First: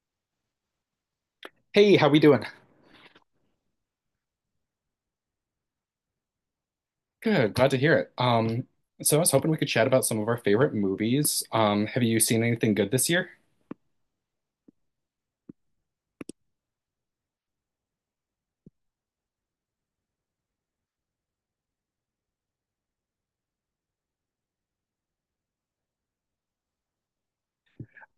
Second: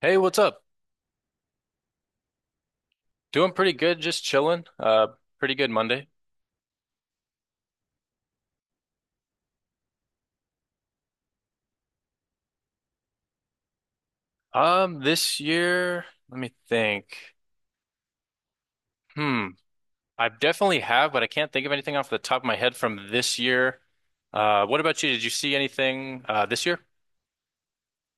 Hey, what's up? Hey, how we doing? Doing pretty good, just chilling. Pretty good Monday. Good, glad to hear it. So I was hoping we could chat about some of our favorite movies. Have you seen anything good this year? This year, let me think. Hmm, I definitely have, but I can't think of anything off the top of my head from this year. What about you? Did you see anything this year?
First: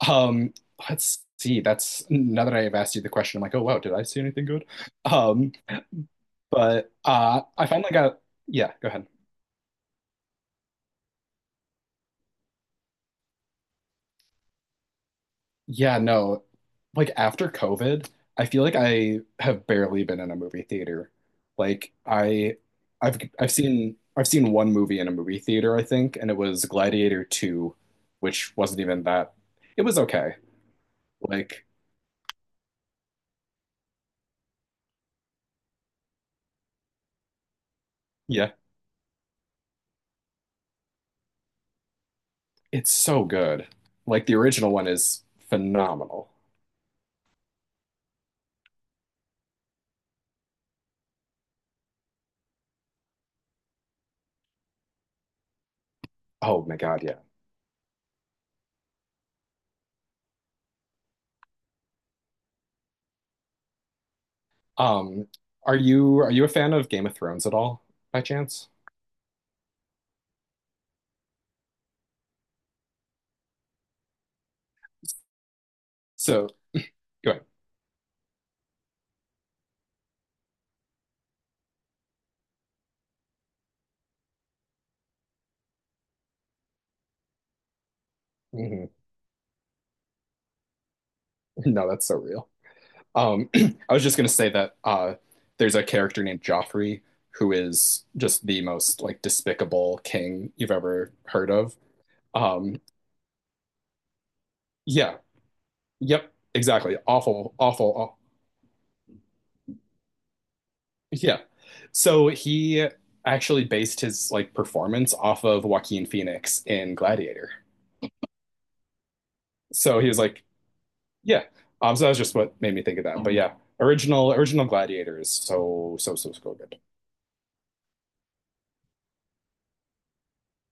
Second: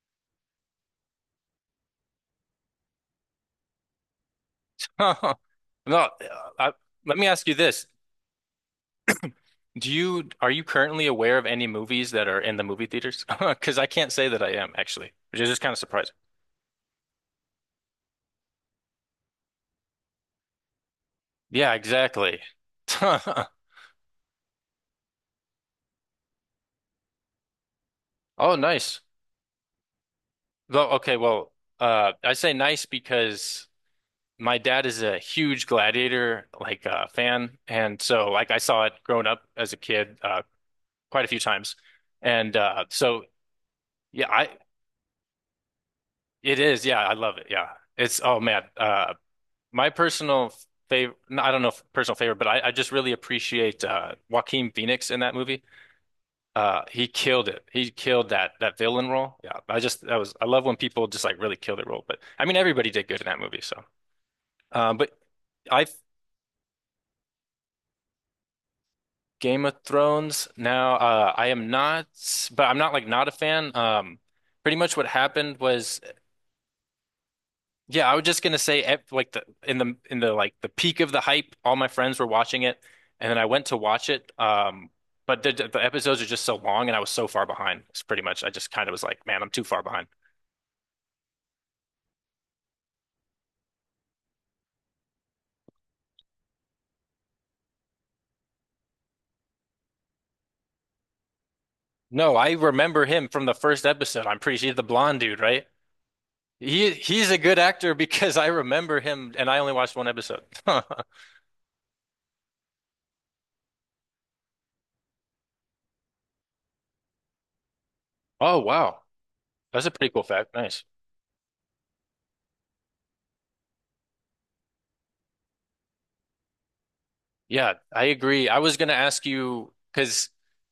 Um, let's see. That's now that I have asked you the question, I'm like, oh wow, did I see anything good? Um, No, I, but let me uh, ask you I this. finally got. Yeah, go ahead. Do you Are you currently aware of any movies that are in the movie theaters? Because I can't say that I am actually, which is just kind of Yeah, surprising. no. Like after COVID, I feel like I have barely been in a movie theater. Yeah, Like exactly. I I've seen one movie in a movie theater, I think, and it was Gladiator 2, Oh, which wasn't nice. even that. It was okay. Though, okay, well, Like, I say nice because my dad is a huge Gladiator fan, and so like yeah, I saw it growing up as a kid quite a few times, and it's so so good. Like yeah, the I original one is phenomenal. it is, yeah, I love it, yeah, it's oh man, my personal favorite, I don't know if personal favorite, but I just really appreciate Joaquin Phoenix in that movie. Oh my God, He yeah. killed it. He killed that villain role. Yeah, I just, that was, I love when people just like really kill their role, but I mean everybody did good in that movie so. But Um, are I you are you a fan of Game of Thrones at all by chance? Game of Thrones now. I am not, but I'm not like not a fan. Pretty much what happened was, So, go ahead. yeah, I was just gonna say, at, like the peak of the hype, all my friends were watching it, and then I went to watch it. But the episodes are just so long, and I was so far behind. It's pretty much, I just kind hmm of was like, man, I'm too far behind. No, that's so real. I was just gonna say that there's a character named Joffrey who is just the most like despicable king you've ever heard of. No, I Um, remember him from the first episode. I'm pretty sure he's the yeah, blonde dude, right? yep, exactly. He's a Awful, good awful, actor awful. because I remember him and I only watched one episode. Yeah. So he actually based his like performance off of Joaquin Phoenix in Gladiator. Oh wow. That's a So he pretty was cool like, fact. Nice. yeah. So that was just what made me think of that. But yeah, original original Gladiator is so so so so good. Yeah, I agree. I was gonna ask you because,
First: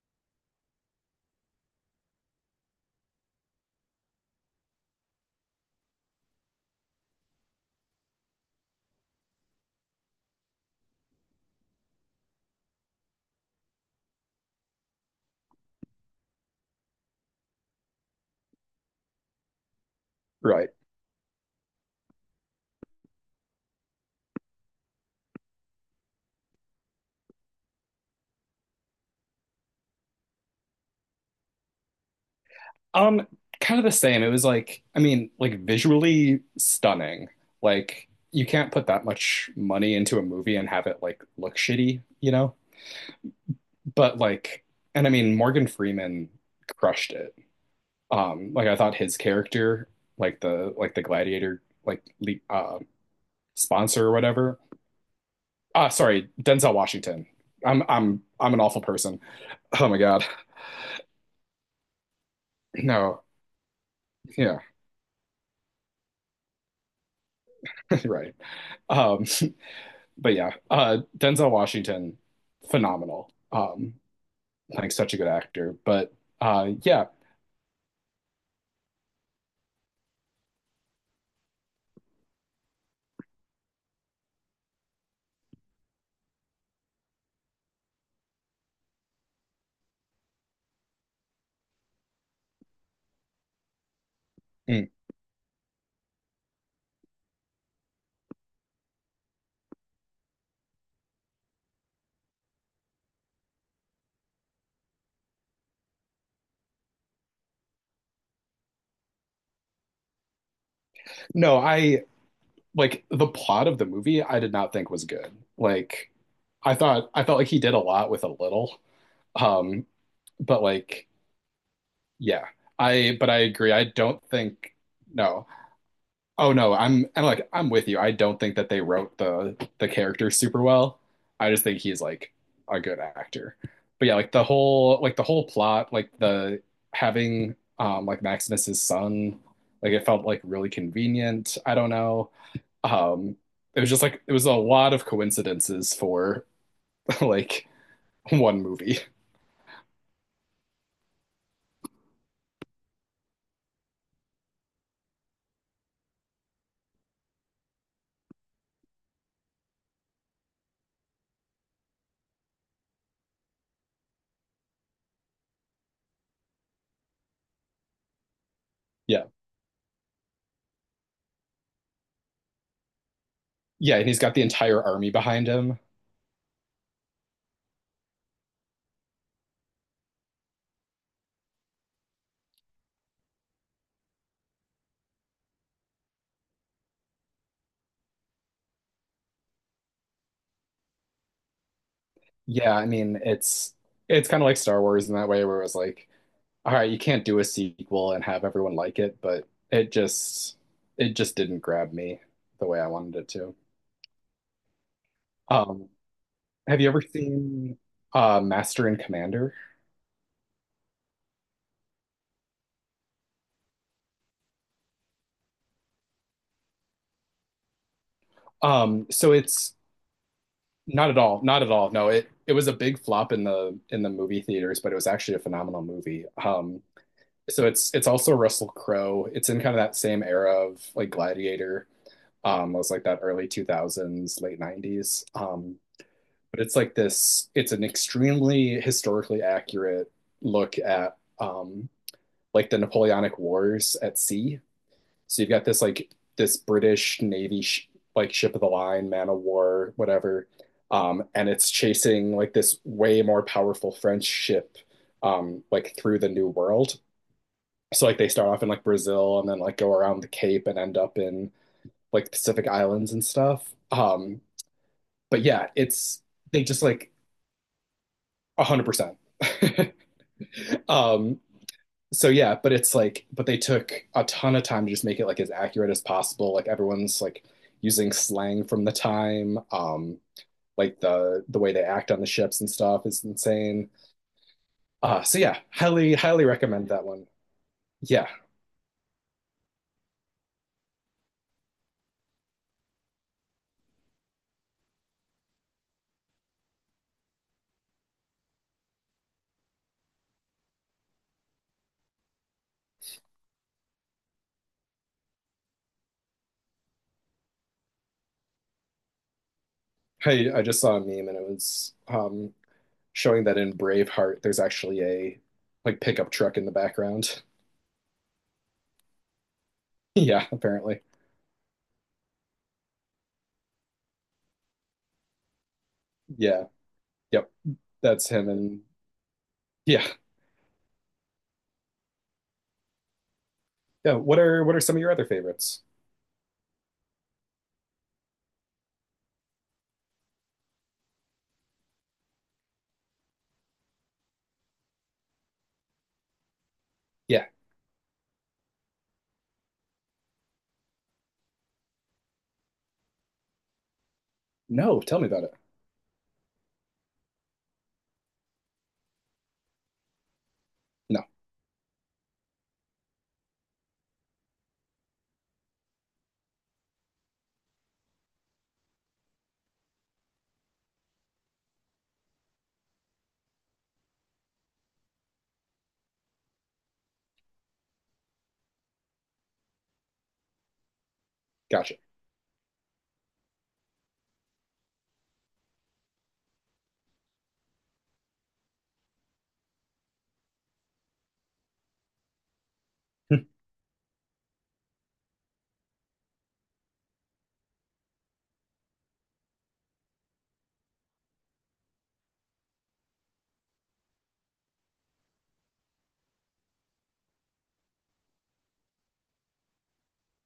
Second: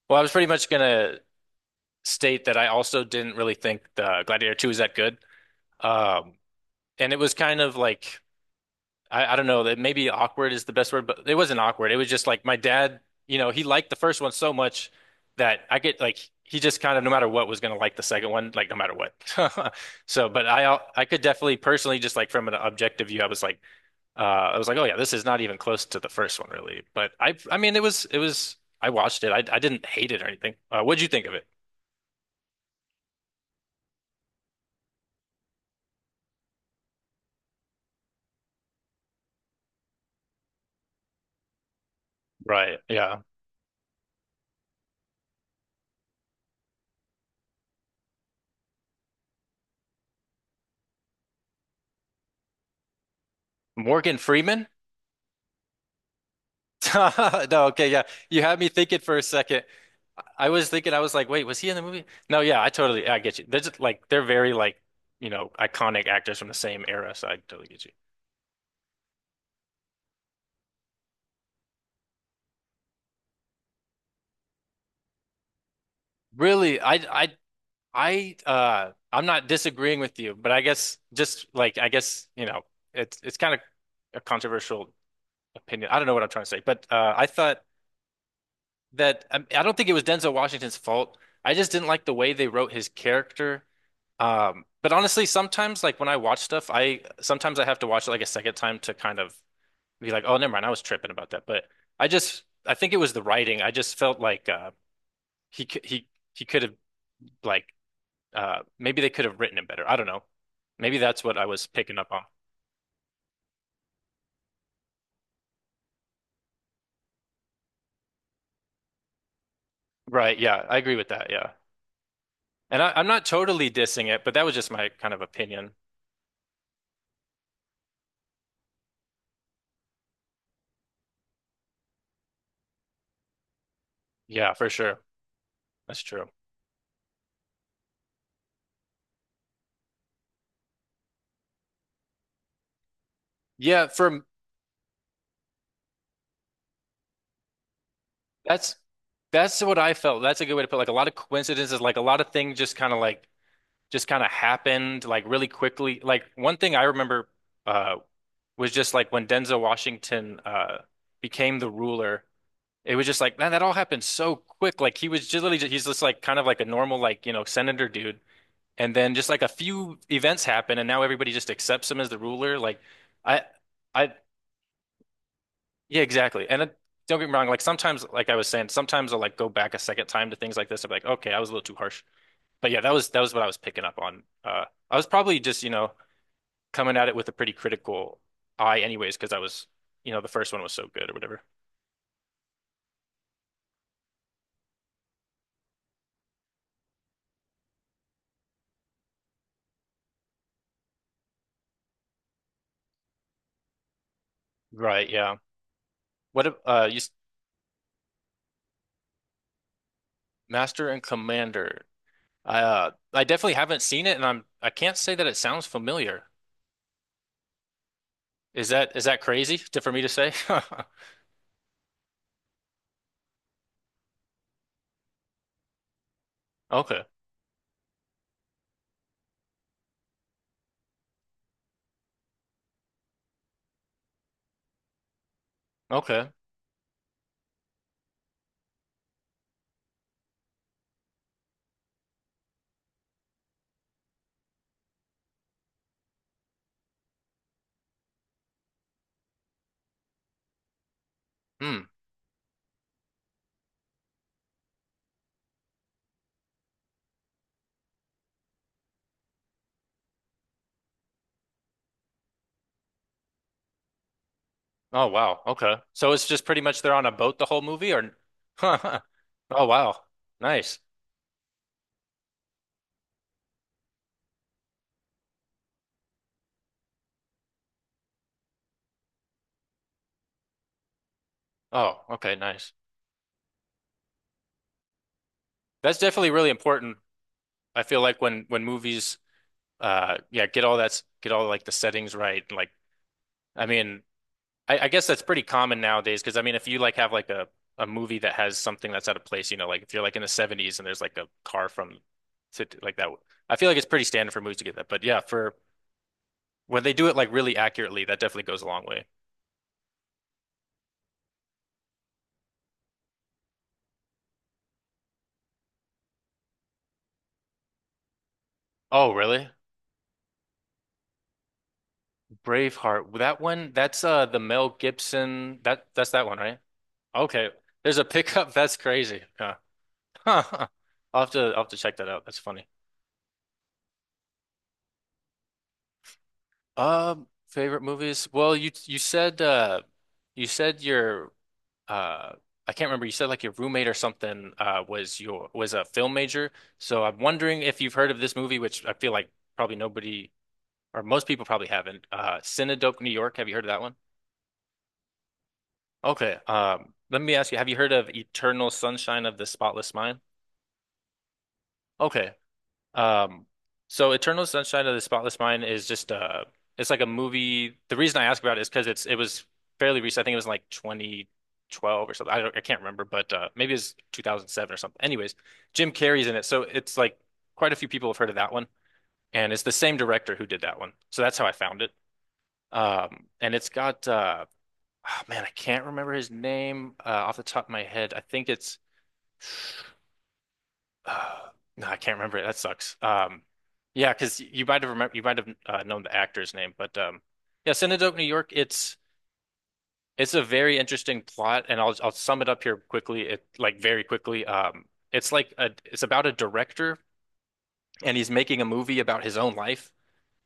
well, I was pretty much gonna state that I also didn't really think the Gladiator 2 was that good. Um and it was kind of like, I don't know that maybe awkward is the best word, but it wasn't awkward. It was just like my dad, you know, he liked the first one so much that I get like he just kind of no matter what was going to like the second one, like no matter what. So, but Right. I could definitely personally just like from an objective view, I was like, I was like, oh yeah, this is not even close to the first one really. But I mean it was, it was, I watched it. I didn't hate it or anything. What'd you think of it? Um, Kind of the same. It was like, I mean, like visually stunning. Like you can't put that much money into a movie and have it like look shitty, you know? Right. Yeah. But like, and I mean, Morgan Freeman crushed it. Like I thought his character, like the gladiator, like sponsor or Morgan whatever. Freeman? Ah, sorry, Denzel Washington. No, I'm okay, yeah. I'm You I'm had an me awful thinking for person. a second. Oh my God. I was thinking, I was like, wait, was he in the movie? No, yeah, I totally, I No. get you. They're just like, they're very Yeah, like, you know, iconic actors from the same era, so I totally get you. right. Um, but yeah, Denzel Washington, phenomenal. Like such a good actor. But Really, yeah, I, I'm not disagreeing with you, but I guess just like, I guess, you know, it's kind of a controversial opinion. I don't know what I'm trying to say, but, I thought that I don't think it was Denzel Washington's fault. I just didn't like the way they wrote his character. Mm, But honestly, sometimes like when I watch stuff, I sometimes I have to watch it like a second time to kind of be like, oh, never mind, I was tripping about that. But I think it was the writing. I just felt like he c- he could have like, maybe they could have written it better. I don't know. Maybe that's what I no, was picking I up on. like the plot of the movie. I did not think was good. Like I thought, I felt like he did a lot with a little. Um, Right? but Yeah, I agree like with that. Yeah, yeah. and I'm I not but I totally agree. I dissing don't it, but that was just think my kind of no. opinion. Oh no, I'm and like I'm with you. I don't think that they wrote the character super well. I just think he's like a good actor. But yeah, like the Yeah, for whole sure, like the whole plot, that's like true. the having like Maximus's son, like it felt like really convenient. I don't know. Um it Yeah, was just like for it was a lot of coincidences for like one That's movie. that's what I felt. That's a good way to put it. Like a lot of coincidences, like a lot of things just kind of like just kind of happened like really quickly. Like one thing I remember uh was just like when Denzel Washington became the ruler, it was just like man, that all happened so quick. Like he was just literally just, he's just like kind of like a normal like, you know, senator dude. And then Yeah. just like a few events happen and now everybody just accepts him as the ruler. Like I Yeah, and I he's got the entire army behind him. yeah, exactly. And it, don't get me wrong, like sometimes, like I was saying, sometimes I'll like go back a second time to things like this. I'm like, okay, I was a little too harsh. But yeah, that was what I was picking up on. I was probably just, you know, coming at it with a pretty critical eye anyways, because I was, you know, the first one was so good or whatever. Yeah, I mean, it's kind of like Star Wars in that way where it was like, all right, you can't do a sequel and have everyone like it, but it just didn't grab me the way I wanted it to. Right, yeah. Um, What if, have you you ever s- seen Master and Commander? Master and Commander. I definitely haven't seen it and I'm I can't say that it sounds familiar. Is that So crazy it's to, for me to say? not at all, not at all. No, it was a big flop in the movie theaters, but it was actually a phenomenal movie. Okay. So it's also Russell Crowe. It's in kind of that same era of like Gladiator. It was like that early 2000s, late 90s. Okay. But it's like this, it's an extremely historically accurate look at like the Napoleonic Wars at sea. So you've got this like this British Navy sh like ship of the line, man of war, whatever. And it's Hmm. chasing like this way more powerful French ship like through the New World. So like they start off in like Brazil and then like go around the Cape and end up in like Pacific Islands and stuff. Oh wow. But yeah, Okay. So it's it's just pretty they just much they're on like a boat the whole movie or one hundred oh percent. wow. Nice. Um, so yeah, but it's like, but they took a ton of time to just make it like as accurate as possible. Like everyone's like using slang from the time. Like the way they Oh, act on the okay, ships and nice. stuff is insane. So yeah, That's highly definitely highly really recommend important. that one. I feel like Yeah, when movies, yeah, get all that's get all like the settings right. And, like I mean, I guess that's pretty common nowadays because I mean if you like have like a movie that has something that's out of place, you know, like if you're like in the 70s and there's like a car from like that, I feel like it's pretty standard for movies to get that. But yeah, for when they do it like really accurately, that definitely goes a long way. I just saw a meme and it was showing that in Braveheart there's actually a like pickup truck in the background. Oh, really? Yeah, apparently. Braveheart. That one, that's the Mel Gibson. That's that one, right? Yeah, Okay. yep, There's a that's him pickup. That's and crazy. Yeah. yeah. I'll I'll have to check that out. That's funny. Yeah. What are some of your other favorites? Favorite movies? Well, you said your uh I can't remember. You said like your roommate or something was a film major. So I'm Yeah. wondering if you've heard of this movie, which I feel like probably nobody or most people probably haven't. Cinedope, New York. Have you heard of that one? No, tell me about it. Okay. Let me ask you, have you heard of Eternal Sunshine of the Spotless Mind? No. Okay. Um, so Eternal Sunshine of the Spotless Mind is just it's like a movie. The reason I ask about it is because it was fairly recent. I think it was in like 2012 or something. I can't remember, but maybe it's 2007 or something. Anyways, Jim Carrey's in it. So it's like quite a few people have heard of that one. And it's the same director who did that one. So that's how I found it. Gotcha. And it's got oh, man, I can't remember his name off the top of my head. I think it's Uh, no, I can't remember it. That sucks. Hmm. Yeah, because you might have known the actor's name, but yeah, Cinedope New York. It's a very interesting plot, and I'll sum it up here quickly. It Like very quickly. It's like a, it's about a director, and he's making a movie about his own life,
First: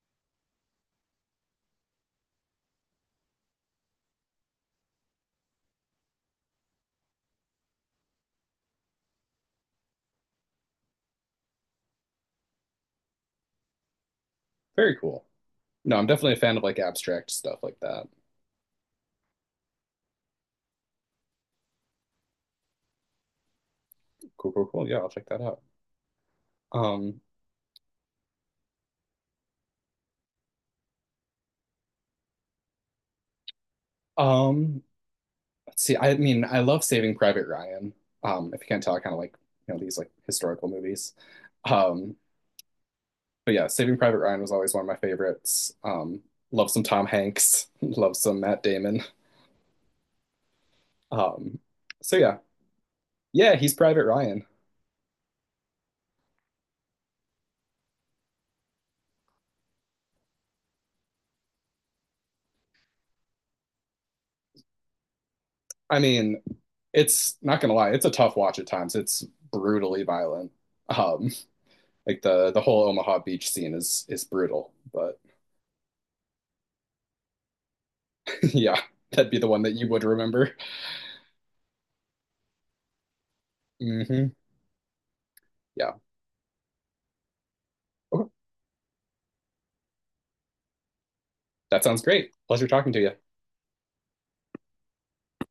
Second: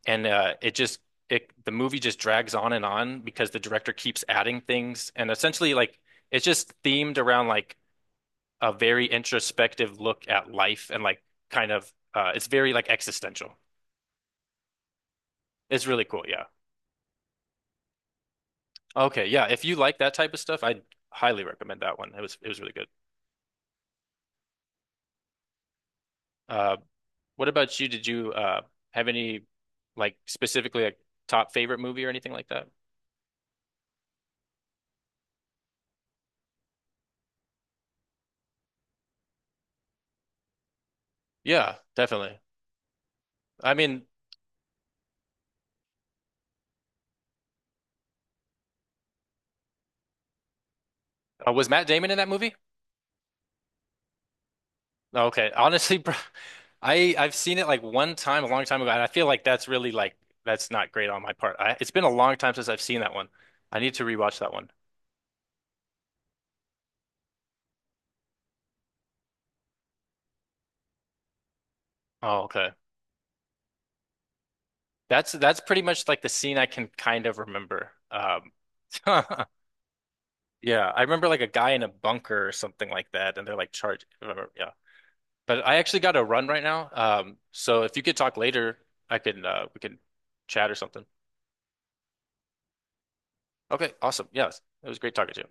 and it just, it the movie just drags on and on because the director keeps adding things, and essentially like it's just themed around like a very introspective look at life and like kind of it's very like existential. Very cool. It's No, really I'm cool, definitely a yeah. fan of like abstract stuff like that. Okay, yeah. If you like that type of stuff, I highly recommend that one. It was really good. Cool, cool, cool. Yeah, I'll check that out. Uh, Um, what about you? Did you have any like specifically like top favorite movie or anything like that? um, let's see. I mean, I love Saving Private Ryan. If you can't tell, I kind of like, you know, these like historical movies. Yeah, Um, definitely. but yeah, I Saving mean, Private Ryan was always one of my favorites. Love some Tom Hanks, love some Matt Damon. Um, was Matt Damon so in that yeah. movie? Yeah, he's Private Ryan. Okay, honestly, bro, I've seen it like one time a long time ago, and I feel like that's really like that's not great on my part. It's been a long time since I've seen that one. I need to rewatch that one. I mean, it's not gonna lie, it's a tough watch at times. It's brutally violent. Um, like Oh, the okay. whole Omaha Beach scene is brutal, but That's pretty much like the scene I can kind of remember. Yeah, that'd be the one that you would remember. yeah, I remember like a guy in a bunker or something like that, and they're like charged. Hmm. Remember, yeah, but I Yeah, actually got to run right now. So if you could okay, talk later, I can we can chat or something. that sounds great. Pleasure talking to you. Okay, awesome. Yes, it was great talking to you.